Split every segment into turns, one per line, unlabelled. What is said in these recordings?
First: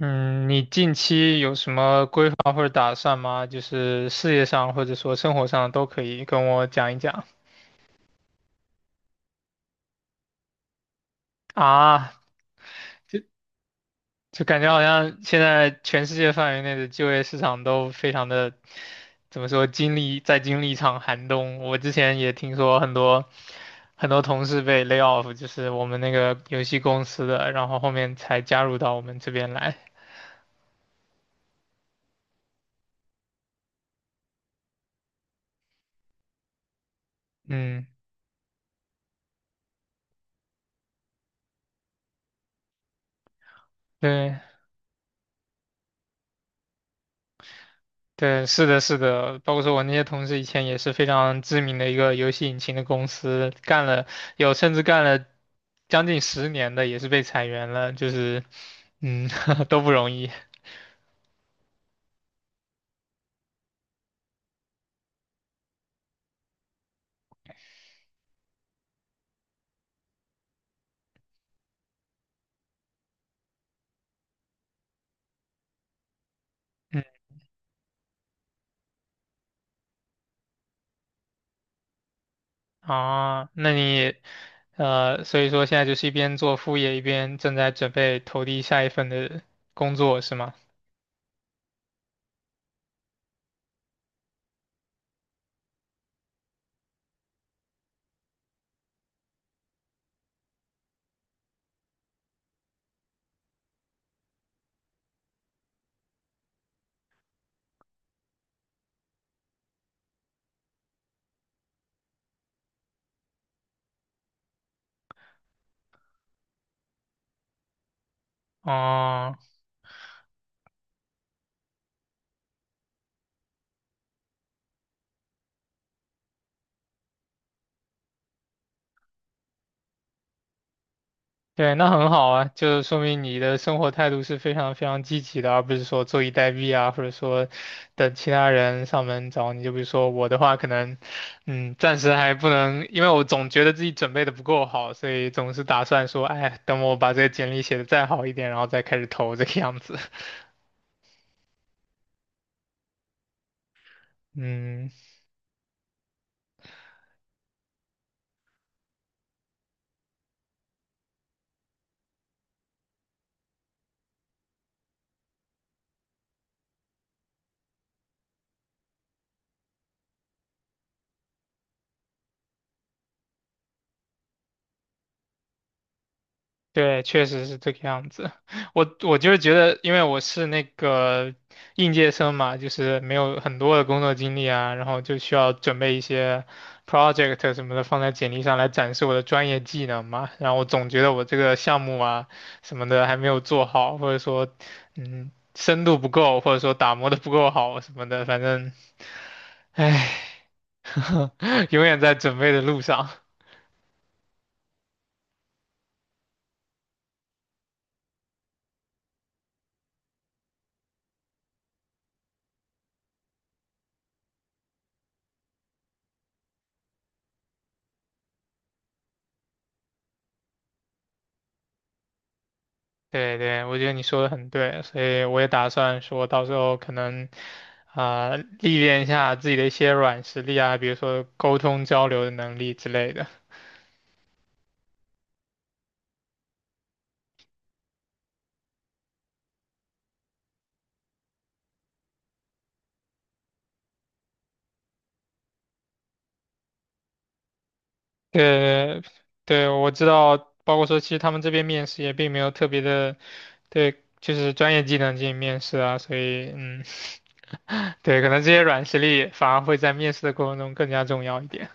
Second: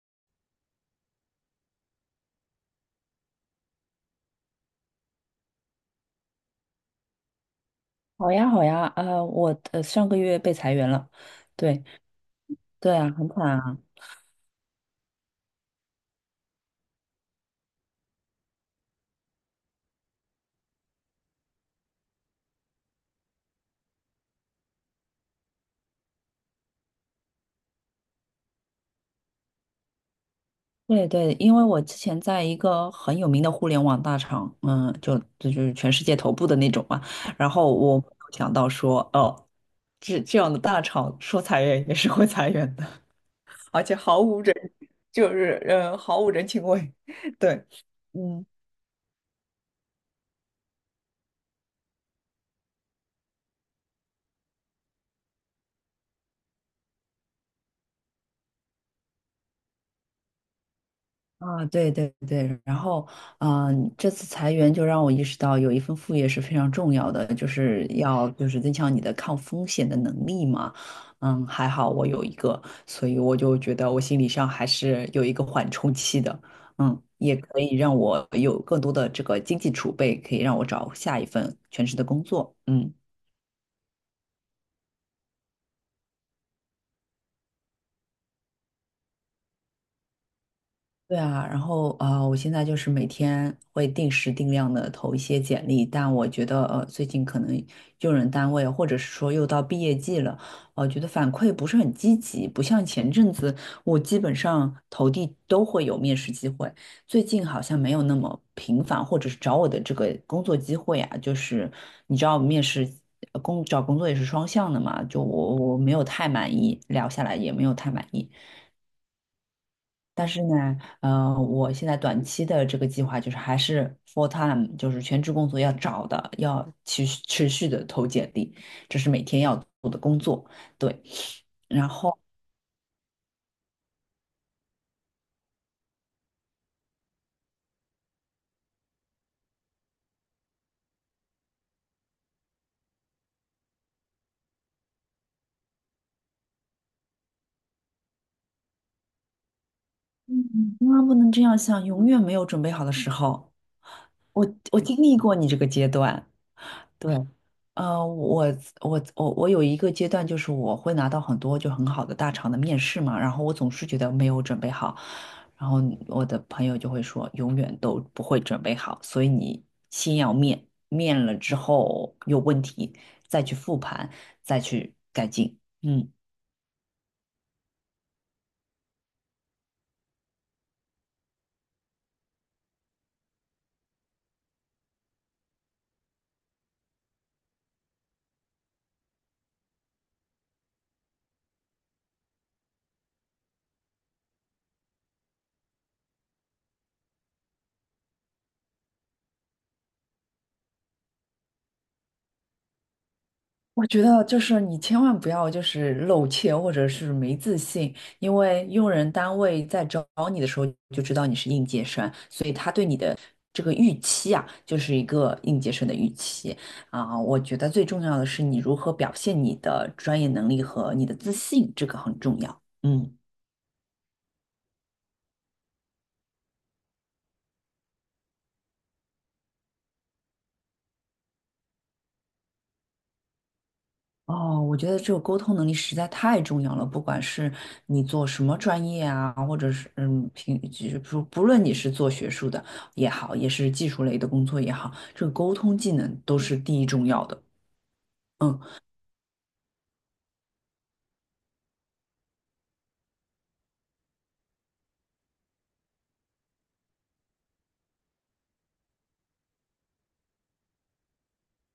嗯，你近期有什么规划或者打算吗？就是事业上或者说生活上都可以跟我讲一讲
好呀，好呀，我上个月被裁员了。对，
啊。
对啊，很惨啊。
就感觉好像现在全世界范围内的就业市场都非常的，怎么说，经历一场寒冬。我之前也听说很多同事被 lay off，就是我们那个游戏公司的，然后后面才加入到我们这边来。
对对，因为我之前在一个很有名的互联网大厂，嗯，就是全世界头部的那种嘛。然后
嗯，
我没有想到说，哦，这样的大厂说裁员也是会裁员的，而且毫
对。
无人，就是毫无人情味，对，嗯。
对，是的，是的，包括说我那些同事以前也是非常知名的一个游戏引擎的公司，干了有甚至干了将近10年的，也是被裁员了，就是嗯 都不容易。
啊，对对对，然后，这次裁员就让我意识到，有一份副业是非常重要的，就是要增强你的抗风险的能力嘛。嗯，还好我有一个，所以我就觉得我心理上还是有一个缓冲期的。嗯，
嗯
也可以让我有更多的这个经济储备，可以让我找下一份全职的工作。嗯。
啊，那你所以说现在就是一边做副业，一边正在准备投递下一份的工作，是吗？
对啊，然后啊，我现在就是每天会定时定量的投一些简历。但我觉得最近可能用人单位或者是说又到毕业季了，我觉得反馈不是很积极，不像前阵子我基本上投递都会有面试机会。最近好像没有那么频繁，或者是找我的这个工作机会啊，就是你知道面试呃工找工作也是双向的嘛，就我没有太满意，聊下来也没有太满意。
哦、
但是呢，我现在短期的这个计划就是还是 full time，就是全职工作要找的，要持续的投简历，这是每天要做的工作。对，
对，
然
那很
后
好啊，就是说明你的生活态度是非常非常积极的，而不是说坐以待毙啊，或者说等其他人上门找你。就比如说我的话，可能，嗯，暂时还不能，因为我总觉得自己准备的不够好，所以总是打算说，哎，等我把这个简历写的再好一点，然后再开始投这个样子。
嗯，千万不能这样想，永远没有准备好的时候。我
嗯，
经历过你这个阶段。对，呃，我我有一个阶段，就是我会拿到很多就很好的大厂的面试嘛，然后我总是觉得没有准备好。然后我的朋友就会说，永远都不会准备好，所以你先要面，面了之后有问题再去复盘，再去改进。嗯。
对，确实是这个样子。我就是觉得，因为我是那个应届生嘛，就是没有很多的工作经历啊，然后就需要准备一些 project 什么的放在简历上来展示我的专业技能嘛。然后我总觉得我这个项目啊什么的还没有做好，或者说嗯深度不够，或者说打磨的不够好什么的，反正唉，永远在准备的路上。
我觉得就是你千万不要就是露怯或者是没自信，因为用人单位在招你的时候就知道你是应届生，所以他对你的这个预期啊，就是一个应届生的预期啊。我觉得最重要的是你如何表现你的专业能力和你的自信，这个很重要。嗯。
对对，我觉得你说的很对，所以我也打算说到时候可能啊、历练一下自己的一些软实力啊，比如说沟通交流的能力之类的。
哦，我觉得这个沟通能力实在太重要了，不管是你做什么专业啊，或者是嗯，平就是不不论你是做学术的也好，也是技术类的工作也好，这个沟通技能都是第一重要的。嗯，
对，对，我知道，包括说，其实他们这边面试也并没有特别的，对，就是专业技能进行面试啊，所以，嗯，对，可能这些软实力反而会在面试的过程中更加重要一点。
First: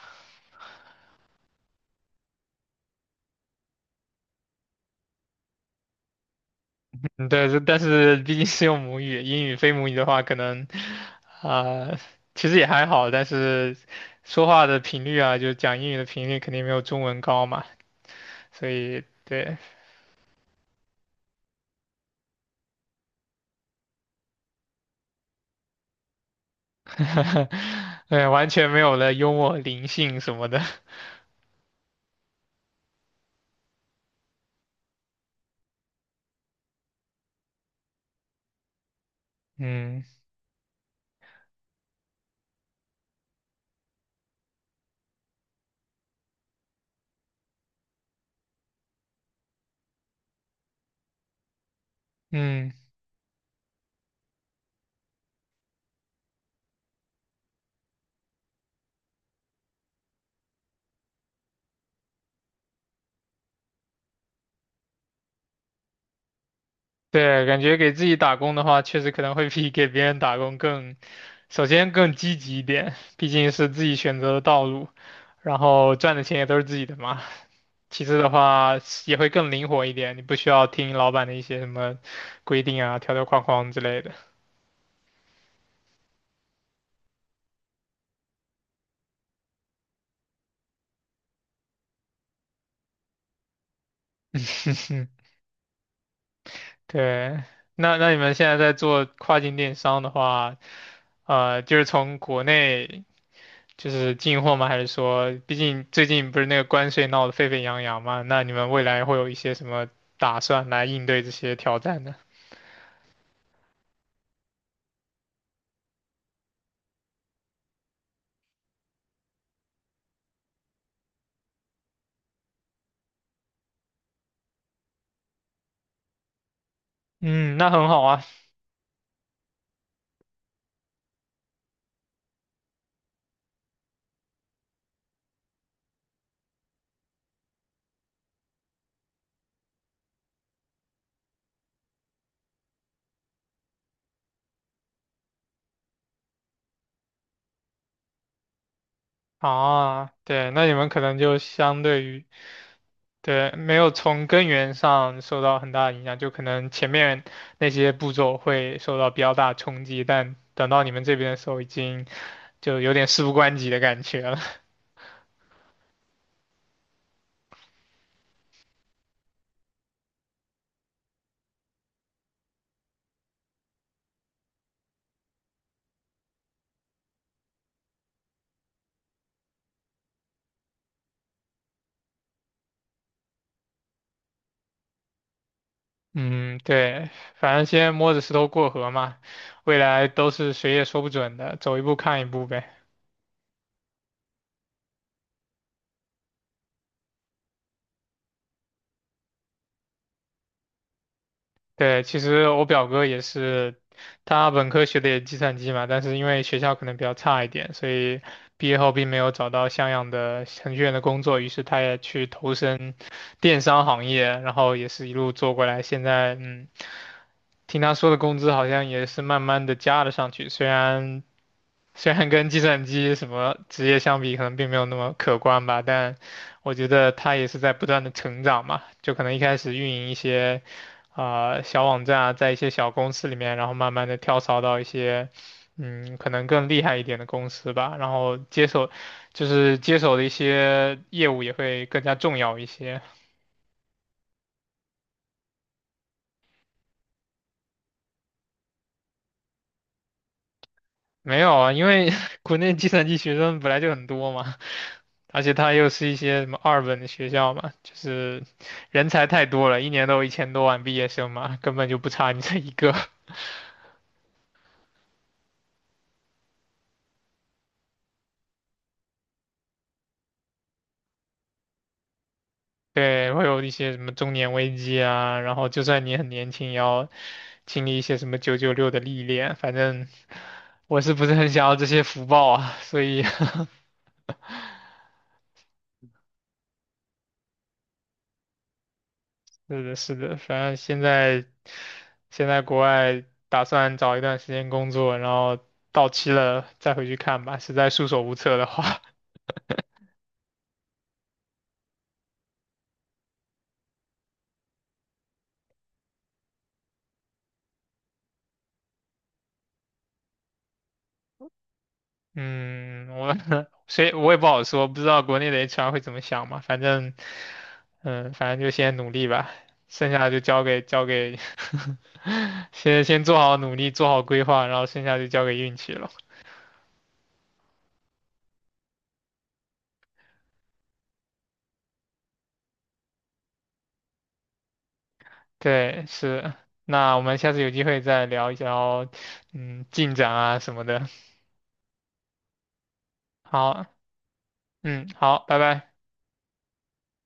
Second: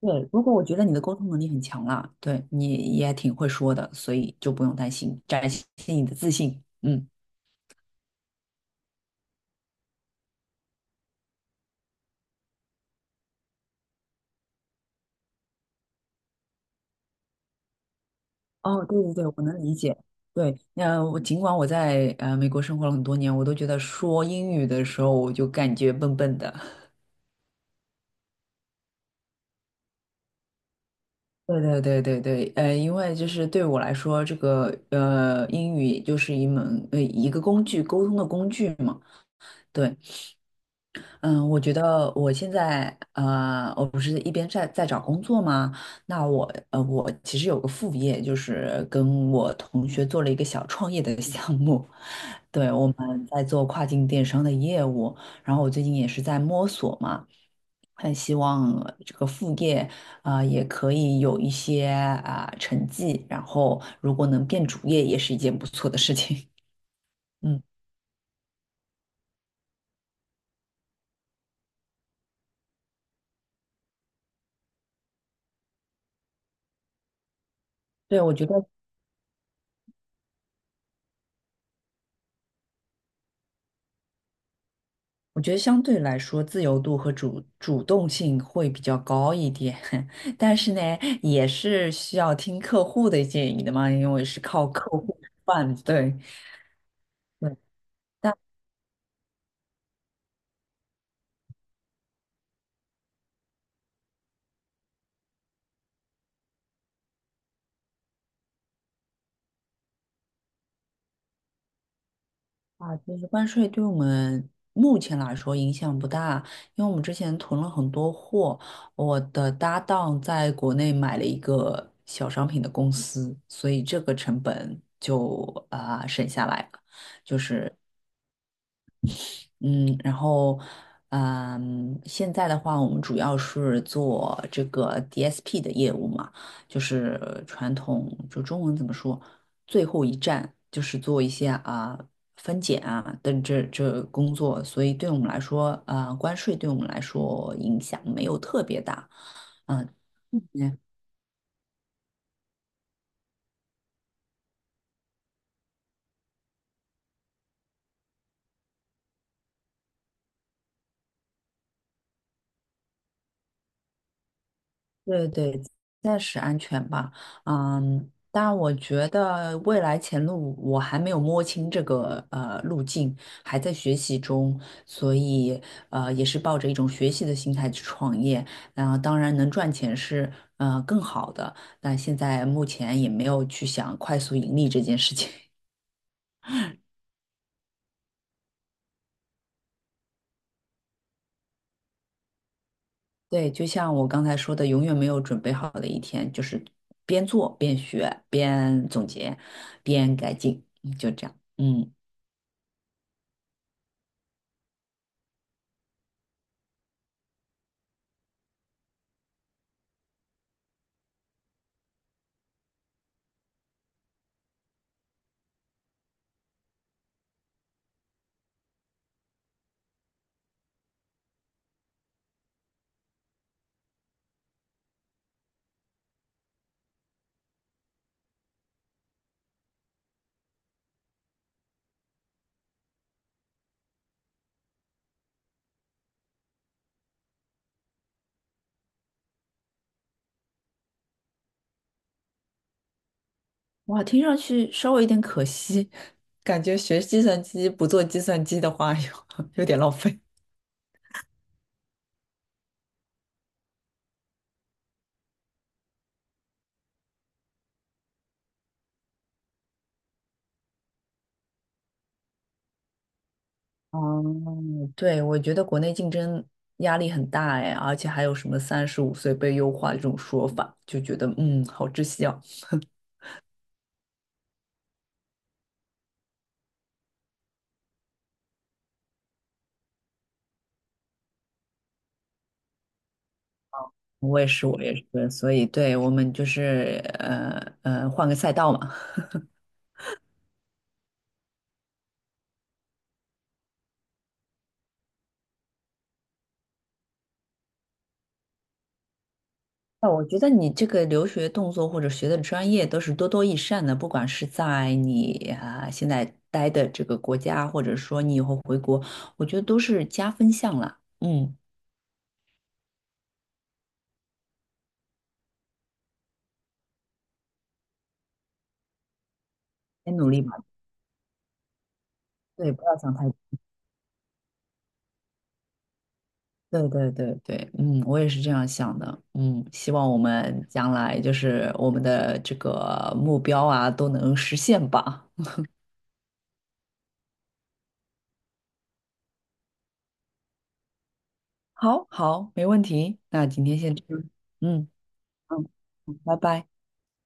对。如果我觉得你的沟通能力很强啦，对你也挺会说的，所以就不用担心，展现你的自信。嗯，
嗯对，但是毕竟是用母语，英语非母语的话，可能啊、其实也还好，但是说话的频率啊，就讲英语的频率肯定没有中文高嘛，所
哦，
以
对对对，我
对，
能理解。对，那我尽管我在美国生活了很多年，我都觉得说英语的时候我就感觉笨笨的。
对，完全没有了幽默灵性什么的。
对对对对对，因为就是对我来说，这个英语就是一门一个工具，沟通的工具嘛。对，
嗯
嗯。我觉得我现在我不是一边在找工作吗？那我我其实有个副业，就是跟我同学做了一个小创业的项目。对，
嗯，
我们在做跨境电商的业务，然后我最近也是在摸索嘛，很希望这个副业啊，也可以有一些啊，成绩，然后如果能变主业，也是一件不错的事情。
对，感
嗯，
觉给自己打工的话，确实可能会比给别人打工更，首先更积极一点，毕竟是自己选择的道路，然后赚的钱也都是自己的嘛。其次
对，
的
我觉得。
话也会更灵活一点，你不需要听老板的一些什么规定啊、条条框框之类的。
我觉得相对来说，自由度和主动性会比较高一点，但是呢，也是需要听客户的建议的嘛，因为是靠客户 吃饭，对
对，
对。
那那你
但
们现在在做跨境电商的话，就是从国内就是进货吗？还是说，毕竟最近不是那个关税闹得沸沸扬扬嘛？那你们未来会有一些什么打算来应对这些挑战呢？
其实关税对我们目前来说影响不大，因为我们之前囤了很多货，我的搭档在国内买了一个小商品的公司，所以这个成本就省下来了。就
嗯，那
是。
很好啊。
嗯，然后，嗯，现在的话，我们主要是做这个 DSP 的业务嘛，就是传统，就中文怎么说，最后一站就是做一些分拣啊等这工作。所以对我们来说，关税对我们来说影响没有特别大，嗯、
啊，对，那你们可能就相对于对，没有从根源上受到很大的影响，就可能前面那些步骤会受到比较大的冲击，但等到你们这边的时候，已经就有点事不关己的感觉了。
对对，暂时安全吧。嗯，但我觉得未来前路我还没有摸清这个路径，还在学习中，所以也是抱着一种学习的心态去创业。然后当然能赚钱是更好的，但现在目前也没有去想快速盈利这件事情。
嗯，对，反正先摸着石头过河嘛，未来都是谁也说不准的，走一步看一步呗。
对，就像我刚才说的，永远没有准备好的一天，就是边做边学边总结边改进，嗯就这样。嗯。
对，其实我表哥也是，他本科学的也是计算机嘛，但是因为学校可能比较差一点，所以毕业后并没有找到像样的程序员的工作，于是他也去投身电商行业，然后也是一路做过来，现在嗯，听他说的工资好像也是慢慢的加了上去，虽然跟计算机什么职业相比，可能并没有那么可观吧，但我觉得它也是在不断的成长嘛。就可能一开始运营一些啊、小网站啊，在一些小公司里面，然后慢慢的跳槽到一些嗯可能更厉害一点的公司吧，然后接手的一些业务也会更加重要一些。
哇，听上去稍微有点可惜，感觉学计算机不做计算机的话，有点浪费。
没有啊，因为 国内计算机学生本来就很多嘛，而且他又是一些什么二本的学校嘛，就是人才太多了，一年都有1000多万毕业生嘛，根本就不差你这一个。
嗯，对，我觉得国内竞争压力很大哎，而且还有什么35岁被优化这种说法，就觉得好窒息啊。
对，会有一些什么中年危机啊，然后就算你很年轻，也要经历一些什么996的历练。反正我是不是很想要这些福报啊？所以，
我也是，我也是，所以对我们就是换个赛道嘛。
是的，是的，反正现在国外打算找一段时间工作，然后到期了再回去看吧，实在束手无策的话。
哦，我觉得你这个留学动作或者学的专业都是多多益善的，不管是在你啊现在待的这个国家，或者说你以后回国，我觉得都是加分项啦。嗯，
嗯，我 谁我也不好说，不知道国内的 HR 会怎么想嘛。反正，嗯，反正就先努力吧，剩
先
下
努
的就
力吧，
交给
对，不要
先
想
先
太多。
做好努力，做好规划，然后剩下就交给运气了。
对对对对，嗯，我也是这样想的。嗯，希望我们将来就是我们的这个目标啊都能实现吧。
对，是。那我们下次有机会再聊一聊，嗯，进展啊什么的。
好，好，没问题。那今天
好，
先这样。嗯
嗯，好，拜
嗯，
拜。
好拜拜。